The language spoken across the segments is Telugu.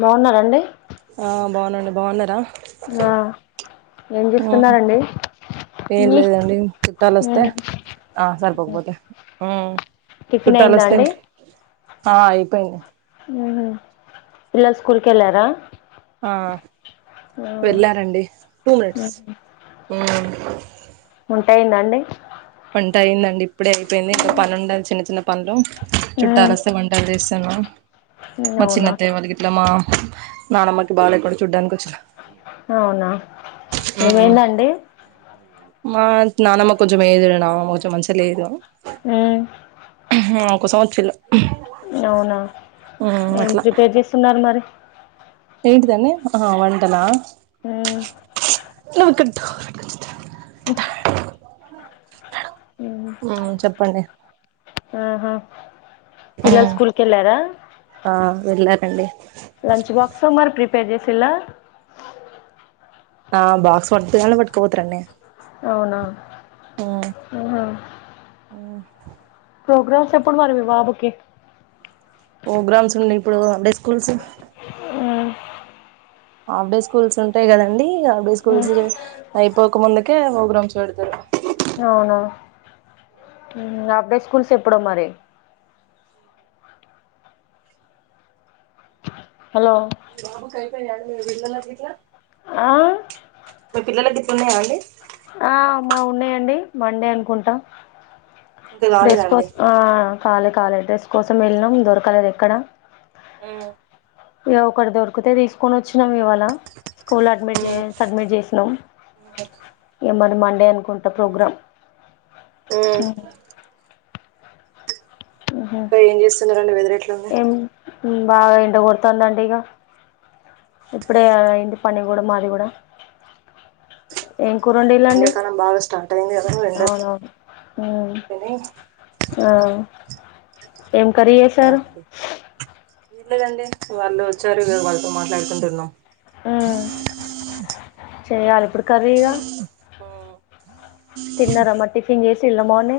బావున్నారండి ఆ బాగునండి బాగున్నారా ఏం చేస్తున్నారండి ఏం మీ లేదండి చుట్టాలు వస్తే ఉమ్ ఆ సరిపోకపోతే మ్... టిఫిన్ చుట్టాలు అయిందా వస్తే అండి ఆ అయిపోయింది పిల్లలు స్కూల్ కెవెళ్ళారా ఆ వెళ్ళారండి టూ ఉహు మినిట్స్ ఆ వంట అయ్యిందాఅండి వంట అయ్యిందండి ఇప్పుడే అయిపోయింది ఇంక పను ఉండా చిన్న చిన్న పడుం ఉమ్ చుట్టాలస్తే వంట తె [unintelligible] మా చిన్న అవునా త మలుగట్లమ్మా నానమ్మకి బాలేకున చూడ్డానికి వచ్చిన అవునా ఏమైందండి మా నానమ్మ కొంచెం ఏదు నా అమ్మ కొంచెం మంచిలేదు హ ఒకసంచ్చి అవునా ఏం ప్రిపేర్ చేస్తున్నారు మరి ఏంటి తనేే ఆ వంటలా హ నకంటూ ఆ అ ఆ చెప్పండి ఆహా పిల్లలు స్కూల్కి వెళ్ళారా అండి లంచ్ బాక్స్ మరి ప్రిపేర్ చేస్త సిలా ఆ బాక్స్ ఫట్క ఫట్క పోతారు అండి అవునా హుహు ప్రోగ్రామ్స్ ఎప్పుడు మరీ మీ బాబుకి ప్రోగ్రామ్స్ ఉన్నాయి ఇప్పుడు అంటే schools um half day schools ఉంటాయి కదండి హాఫ్ డే స్కూల్స్ ఉమ్ అయిపోక ముందుకే ప్రోగ్రామ్స్ పెడతారు హాఫ్డే స్కూల్స్ ఎప్పుడో మరి హలో [unintelligible] ఆ మీ పిల్లల తిప్పున్నాయా అండి ఆ మా ఉన్నాయండి మండే అనుకుంటా ఇంకా కాలేదా అండి రెస్కోస్ ఆ కాలే కాలే డ్రెస్ కోసం వెళ్ళినాం దొరకలేదు ఎక్కడ హుం ఇగ ఒకటి దొరికితే తీసుకొని వచ్చినాం ఇవాళ స్కూల్ అడ్మిట్ ఉమ్ సబ్మిట్ చేసినం మన మండే అనుకు వంట ప్రోగ్రాం ఉమ్ హుం ఇంకా ఏం చేస్తున్నారు అండి వెదర్ ఎట్లా ఉంది ఏం బాగా ఎండకొడుతుంది అండి ఇగ ఇప్పుడే కదా అయింది పని కూడా మాది కూడా ఏం కూర వండిన్రు అండి ఎండాకాలం బాగా స్టార్ట్ అయింది కదా ఎండ అవును బాగా హ్మ్ ముదిరిపోయినాయి ఆ ఏం కర్రీ చేశారు వీర్లేదండి వాళ్ళు వచ్చారు వాళ్ళతో మాట్లాడుకుంటున్నాం ఉహ్ చేయాలా ఇప్పుడు కర్రీగా ఆ తిన్నార మరి టిఫిన్ చేేసి చిల్మోని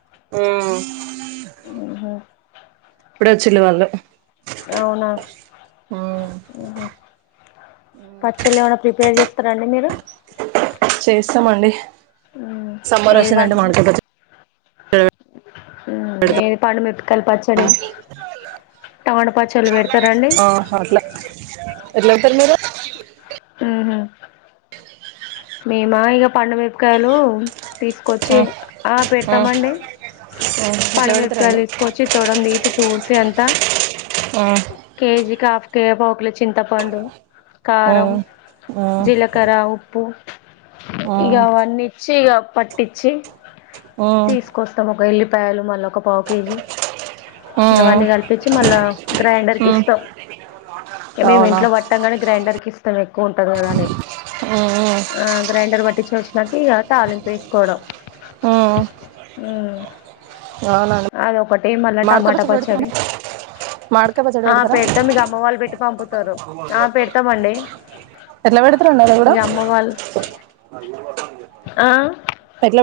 హుం ఉహుమ్ ఇప్పుడు వచ్చిళు వాళ్ళు అవునా మ్మ్ ఊహు పచ్చళ్లు ఏమనా ప్రిపేర్ చేస్తారాండి మీరు చేస్తామండి సమ్మర్ ఏదివ వచ్చిందంటే మామిడికాయ పచ్చడి ఏది పండుమిరపకాయ పచ్చడి టమాటా పచ్చళ్ళు పెడతారండి ఎట్ల ఎల్తరు మీరు ఉహు మేమా ఇక పండు మిరపకాయలు తీసుకొచ్చి మ్మ్ ఆ మ్మ్ పెడతమండి మ్మ్ ఎట్లా పెడతారండి పండుమిరపకాయలు తీసుకొచ్చి తొడం తీసి తూర్సి చేయంత మ్మ్ కేజికి ఆఫ్ కే పావుకిల చింతపండు కారం మ్మ్ మ్మ్ జీలకర ఉప్పు హ ఇగ మ్మ్ వన్ని ఇచ్చి ఇగ పట్టిచ్చి మ్మ్ తీసుకొస్తాం ఒక ఎల్లి బేళ్లు మల్ల ఒకపావు కేజీ ఇవన్నీ కల్పించి మల్ల గ్రైండర్ మ్మ్ మ్మ్ కిస్తం మేము అవునా ఇంట్లో పట్టాంగని గ్రైండర్ కి ఇస్ ఎక్కువ ఉంటది కదా అని ఆ గ్రైండర్ వ ఇంకా చేసినాక తాలింపు వేసుకోవడం అవునండి అదొకటి మళ్ళ మాడకాయ టమాట పెడతారా పచ్చడి మాడకాయ పచ్చడి ఆ పెడతారా పెడతాం ఇగ అమ్మ వాళ్ళు పెట్టి పంపుతారు ఆ పెడతమండి ఎట్ల పెడుతరు అది కూడ వాళ్ళు ఆ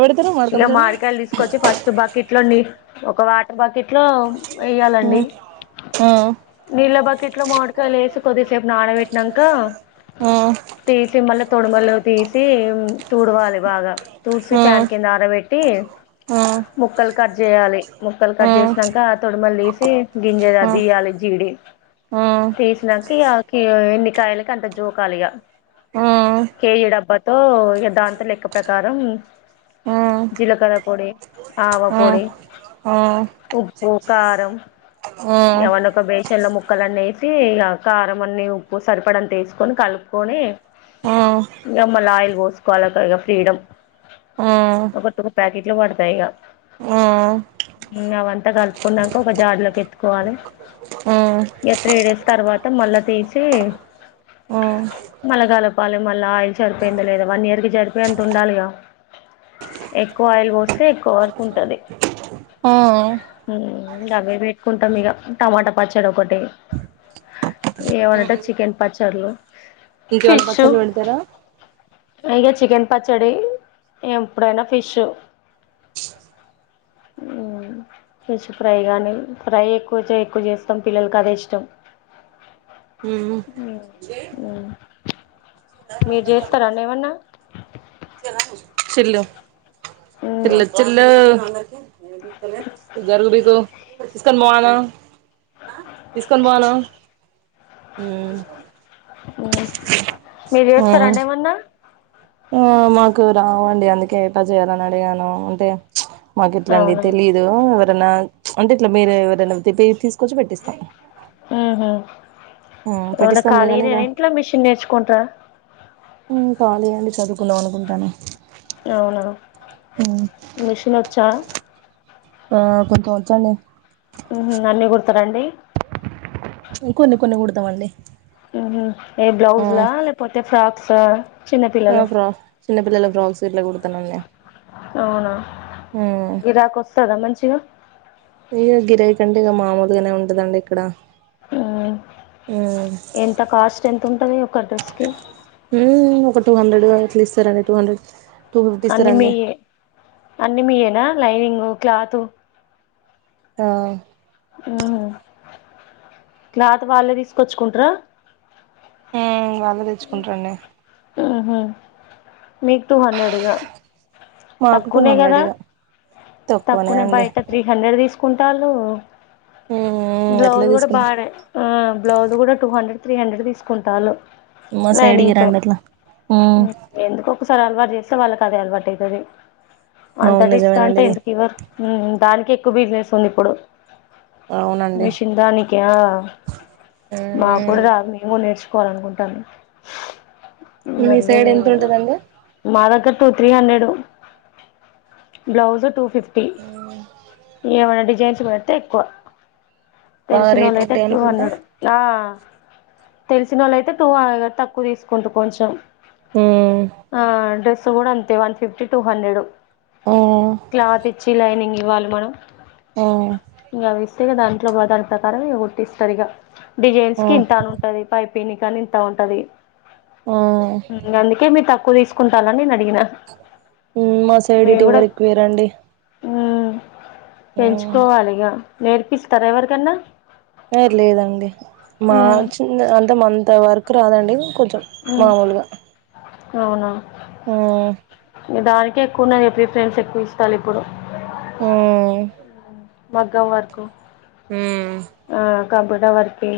పెడతారు మాడకాయ ఇగ పచ్చడి మామిడికాయలు తీసుకోచ్చి ఫస్ట్ బాకీట్ తేండి ఒక వాటర్ బకెట్ లో వేయ్యాలండి హ్మ్ హ్మ్ నీళ్ళ బత్ బకిట్లొ మామిడికాయలేసి కొద్దిసేపు నానాబెట్టినాంక హ్మ్ తీసి మళ్ళ తొడుమలు తీసి తుడవాలే బాగా తుడిసి ఫ్యాన్ హ్మ్ కింద ఆరబెట్టి హ్మ్ ముక్కలు కట్ చేయాలి ముక్కలు కట్ హ్మ్ చేసినంక ఆ తొడిమలు తీసి గింజది హ్మ్ హ్మ్ హ్మ్ హ్మ్ ఆదీయాలి జీడి హ్మ్ హ్మ్ హ్మ్ హ్మ్ తీసినాక ఇగ కి ఎన్నికాయలకు అంత జోకాలిగ హ్మ్ కేజి డబ్బతో ఇగ దాంత లెక్క ప్రకారం హ్మ్ జీలకర్ర పొడి, ఆవ పొడి, ఉప్పు, కారం ఇగ అవన్ని ఒక బేషన్ ల ముక్కలనేసి కారం అన్ని ఉప్పు సరిపడంత ఎస్ కొని కలుపుకొని ఇగ మళ్ళ ఆయిల్ పోసుకోవాల ఒక ఇగ ఫ్రీడమ్ ఒక టూ ప్యాకెట్లు పడతాయి ఇగ అవంత కలుపుకునంక ఒక జాడిలో ఎత్తుకోవాలె హ్మ్ ఇగ త్రీ డేస్ తర్వాత మళ్ళ తీసి మళ్ళ కలపాలే మళ్ళ ఆయిల్ సరిపోయిందొ లేదా వన్ ఇయర్ కి సరిపోయంత ఉండాలిగ ల ఎక్కువ ఆయిల్ పోస్తే ఎక్కువ వరకు ఉంటది హ్మ్ అవే పెట్టుకుంటాం ఇగ టమాటా పచ్చడ ఒకటి ఏమన్నటె చికెన్ పచ్చ పర్లో ఇంకేవన్నా పచ్చల్లు పెడతరా ఇంగ చికెన్ పచ్చడి ఎప్పుడైన ఉ ఫిష్ ఫిష్ ఫ్రై కానీ ఫ్రై ఎక్కువ ఎక్కువ చేస్తాం పిల్లలకి అదే ఇష్టం మీరు చేస్తర అండి ఏమన్న చేయిల తిల చిళ్ళు గరు [unintelligible] బిగు స్కాన్మోల్ మ తీస్కొ [unintelligible] ని ఆ బోవాల మీరు చేస్తారా అండి ఏమన్నా ఆ మాకు రావండి అందుకే ఎట్టా చేయాలని అడిగాను అంటే చ్ఛ్ మాకు అవునా ఇట్లాంటివి తెలీదు ఎవరన్నా అంటే ఇట్లా మీరు ఎవరన్నా తీసుకొచ్చి పెట్టిస్తా ఊహు అవున పెట్టిస్తాంలే కానీ కాలీనే ఇక ఇంట్లో మిషన్ నేర్చుకుంట ఊ ఖాళీ అండి చదువుకుందాం అనుకుంటాన్న అవునా మెషిన్ వచ్చా ఆ కొంచెం వచ్చండి రండి కొన్ని కొన్ని కుడతమండి హుమ్ ఏ బ్లౌజ్లా లేకపోతే ఫ్రాక్ స ఆ [unintelligible] ఫ్రక్ చిన్నపిల్లల ఫ్రోక్స్క్ ఇట్ల కుడతున్నవో అవునా టు ఉ గిరాకీ ఉంటే మామూలుగానే ఉంటదండి ఇక్కడ మ్మ్ ఉమ్ ఎంత కాస్ట్ ఎంత ఉంటది ఒక్క డ్రెస్ కి ఊమ్ ఒక టూ హండ్రెడూ అట్లా ఇస్తారండి టూ హండ్రెడ్ టూ ఫిఫ్టీ అన్ని ఇస్తారండి మీయే అన్ని మీయేన లైనింగు క్లాతూ ఆ హ క్లాత్ వాళ్ళే తీసుకొచ్చుకుంటరా ఎం గల్ నేను తెచ్చుకుంట అండి ఆహ మీకు టూ హండ్రెడ్ ఇగ మాకు టూ తక్కువనే హండ్రెడ్ గదా ఇగ తక్కువనే బయట త్రీ హండ్రెడ్ తీసుకు కుంటాళ్ళు ఉమ్ అట్లే బ్లౌజ్ గూడా తీసుకుంటారు బాగానే ఆ బ్లౌజ్ గూడా టూ హండ్రెడ్ త్రీ హండ్రెడ్ తీసుకుంటాను మా సైడికి రండి అట్లా ఒక్కసారి అలవాటు చేస్తే వాళ్ళకి అదే అలవాటు అయితది అవును అంతట ఇస్తా నిజమేనండి అంటే ఇది ఎందుకు ఇవ్వరు హ్మ్ దానికి ఎక్కువ బిజినెస్ ఉంది ఇప్పుడు అవునండి మిషన్ దానికి ఆ మా కూడా రాదు మేము నేర్చు కోవాలి అనుకుంటాను మీ సైడ్ ఎంత ఉంటది అండి two three hundred blouse two fifty um టి ఏమనటి జైంట్స్ బడితే ఎక్కువ బాగా తెలిసినోళ్లు రేట్లు అయితే ఉంటాయి టూ అనుకుంటా హండ్రెడ్ ఆ తెలిసి నోళ్లు అయితే టూ ఆ తక్కు ఉక్కు తీసుకుంటూ కొంచెం ఉమ్ ఆ డస్ చూడు అంతే one fifty two hundred um cloth ఇచ్చి లైనింగ్ లు వాళ్ళు మనం ఉమ్ ఉంగ వీస్ సిగా దాంట్లో బతాని ప్రకారం ఇగ కుట్టిస్తారు ఇగ డిజైన్స్ కి ఉమ్ ఇంత అని ఉంటది పైప్ పిన్ని కాని ఇంత ఉంటది ఆ అందుకే మీ తప్పు క్కువ తీసుకుంటాల్లని నడిప్ ఉమ్ మా సైడ్ ఇటెవ్వరెక్కువీయరండి. పెన్చుకోవాలిగా నేర్పిస్తరా ఎవరికన్నా ఏ లేదండి, మా మ్మ్ చిన్న అంత మంత వర్ క్ రాదండి కొంచెం మ్మ్ మామూలుగా అవునా ఆ దానికే ఎక్కువ ఉన్నది, ప్రిఫరెన్స్ ఎక్కువ ఇస్తాలిప్పుడు. ఆ మగ్గం వర్కు ఆ కంప్యూటర్ వర్కి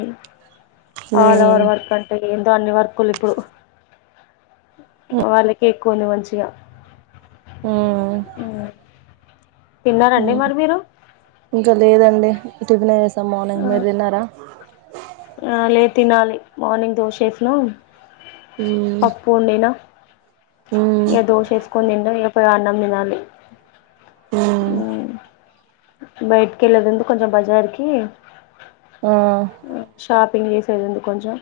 um all over um work అంటె ఏం దాన్ని వర్కులిపుడు వాళ్ళకి కొందే మంచిగా హ్మ్ తిన్నారండి హ్మ్ మరి మీరు ఇంకా లేదండి ట్టిగనేస్ త మార్నింగ్ మీరు తిన్నరా [unintelligible] ఆ లే తినాలి, మార్నింగ్ దోసేసినా ఉమ్ పప్పొండినా ఉమ్ ఇగ దోషెస్కొని తిన్నం, ఇగ పోయ్ అన్నం తినాలి. ఉమ్ బయటికెళ్ళేదుంది కొంచెం బజార్కి, ఆ ఆ షాపింగ్ చేస్ సర్దైంది కొంచెం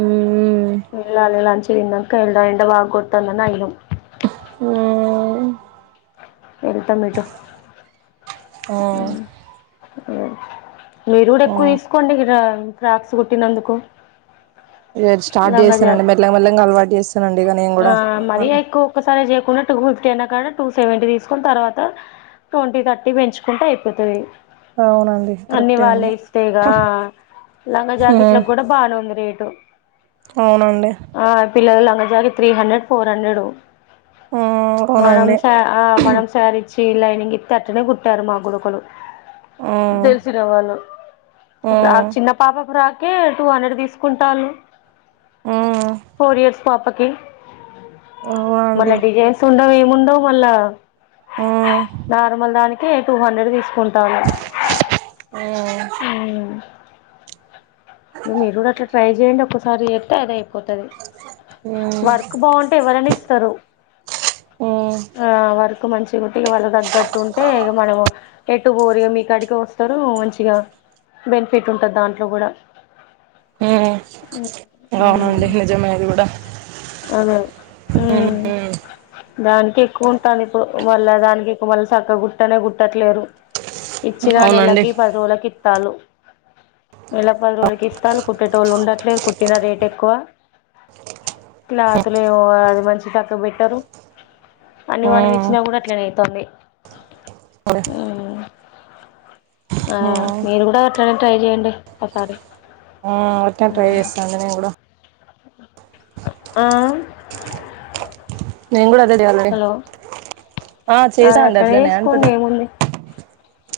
ఉమ్ ఇంక గాలే లంచ్ తిన్నంక ఈడ ఎండ బాగ్గొడ్తాందనాగినం. ఓ వెళ్తమిటు ఆ అ మీరు గూడెక్కువ ఆ తీసుకోండి, రా ఫ్రాక్స్ గుట్టినందుకు ఇగ స్టార్ట్ లంగా చేస్తానండి జాక్ మెల్లగా మెల్లగా అలవాటు చేస్తానండి ఇగ నేను ఆ కూడా మరి ఎక్కువ ఒక్కసారే చేయకుండా టూ ఫిఫ్టీ అయినా కాడ టూ సెవెంటీ తీసుకొని తర్వాత ట్వంటీ థర్టీ పెంచుకుంటే అయిపోతది అవునండి అన్ని కరెక్టే వాళ్ళే అండి ఇస్తె ఇగా లంగా హ్మ్ జాకెట్లలకు కూడా బానే ఉంది రేటు అవునండి ఆ పిల్లగలం [unintelligible] త్రీ హండ్రెడ్ ఫోర్ హండ్రెడు హ్మ్ అవునండి మనంసా ఆ మనంసారి చీర లైనింగ్ ఇతే అట్టనే కుట్టారు మా గుడుకులు హ్మ్ తెలిసిన వాళ్ళు హ్మ్ ఫ్రాక్ చిన్న పాప ఫ్రాక్ ఓకే టూ హండ్రెడ్ తీసుకుంటాలు హ్మ్ ఫోర్ ఇయర్స్ పాపకి మళ్ళ అవునండి డిజైన్స్ ఉండవి ఎం ముందు మళ్ళ హ్మ్ నార్మల్ దానికే టూ హండ్రెడ్ తీసుకుంట టాలు హ్మ్ ఇగ మీరు కూడా అట్లా ట్రై చేయండి ఒక్కసారి చేతే అదే అయి పోతది హ్మ్ వర్క్ బాగుంటే ఎవరైన ఇస్తారు హ్మ్ ఆ వర్క్ ఇంక మంచిగుటిన వాళ్ళ దగట్టు ఉంటే ఇగ మనము ఎటు బోరిగా మీకాడికే వస్తారు మంచిగా బెనిఫిట్ ఉంటది దాంట్లో కూడా హ్మ్ అవునండి ఉమ్ నిజమే అది కూడా అదే హ్మ్ దానికే కువ ఉంటాది ఇప్పుడు మళ్ళా దానికి ఇక మళ్ళీ సక్కగా గుట్టనే గుట్టట్లేరు ఇచ్చిన అవునండి నెలకి పది రోలకి తాలూ నెళ్లప్పరోళ్ళకి ఇస్తంరు కుట్టేట్టోలు ఉండట్లేర్ కుటిన రేట్ టెకువ క్లాతులేవో అది మంచి సక్కగా బెటరు అని మనం హ్మ్ ఇచ్చినా కూడా అట్లనే అయితాంది హ్మ్ మ్ ఆ హ్మ్ మీరు కూడా ట్రై చేయండి ఇసారి ఆ ఒకే ట్రై చేస్తా అండి నేను కూడా ఆ నేను కూడా అదే దేవలడి హలో ఆ చేసా అది అండి అట్లనే అంటున్న చేసుకోండి ఏముంది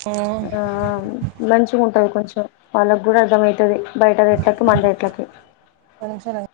హు మంచిగ ఉంటుంది కొంచెం వాళ్ళకి కూడా అర్థం ఐతది బయటది రేట్లకి మన రేట్లకి పదినిముషాలు ఆగు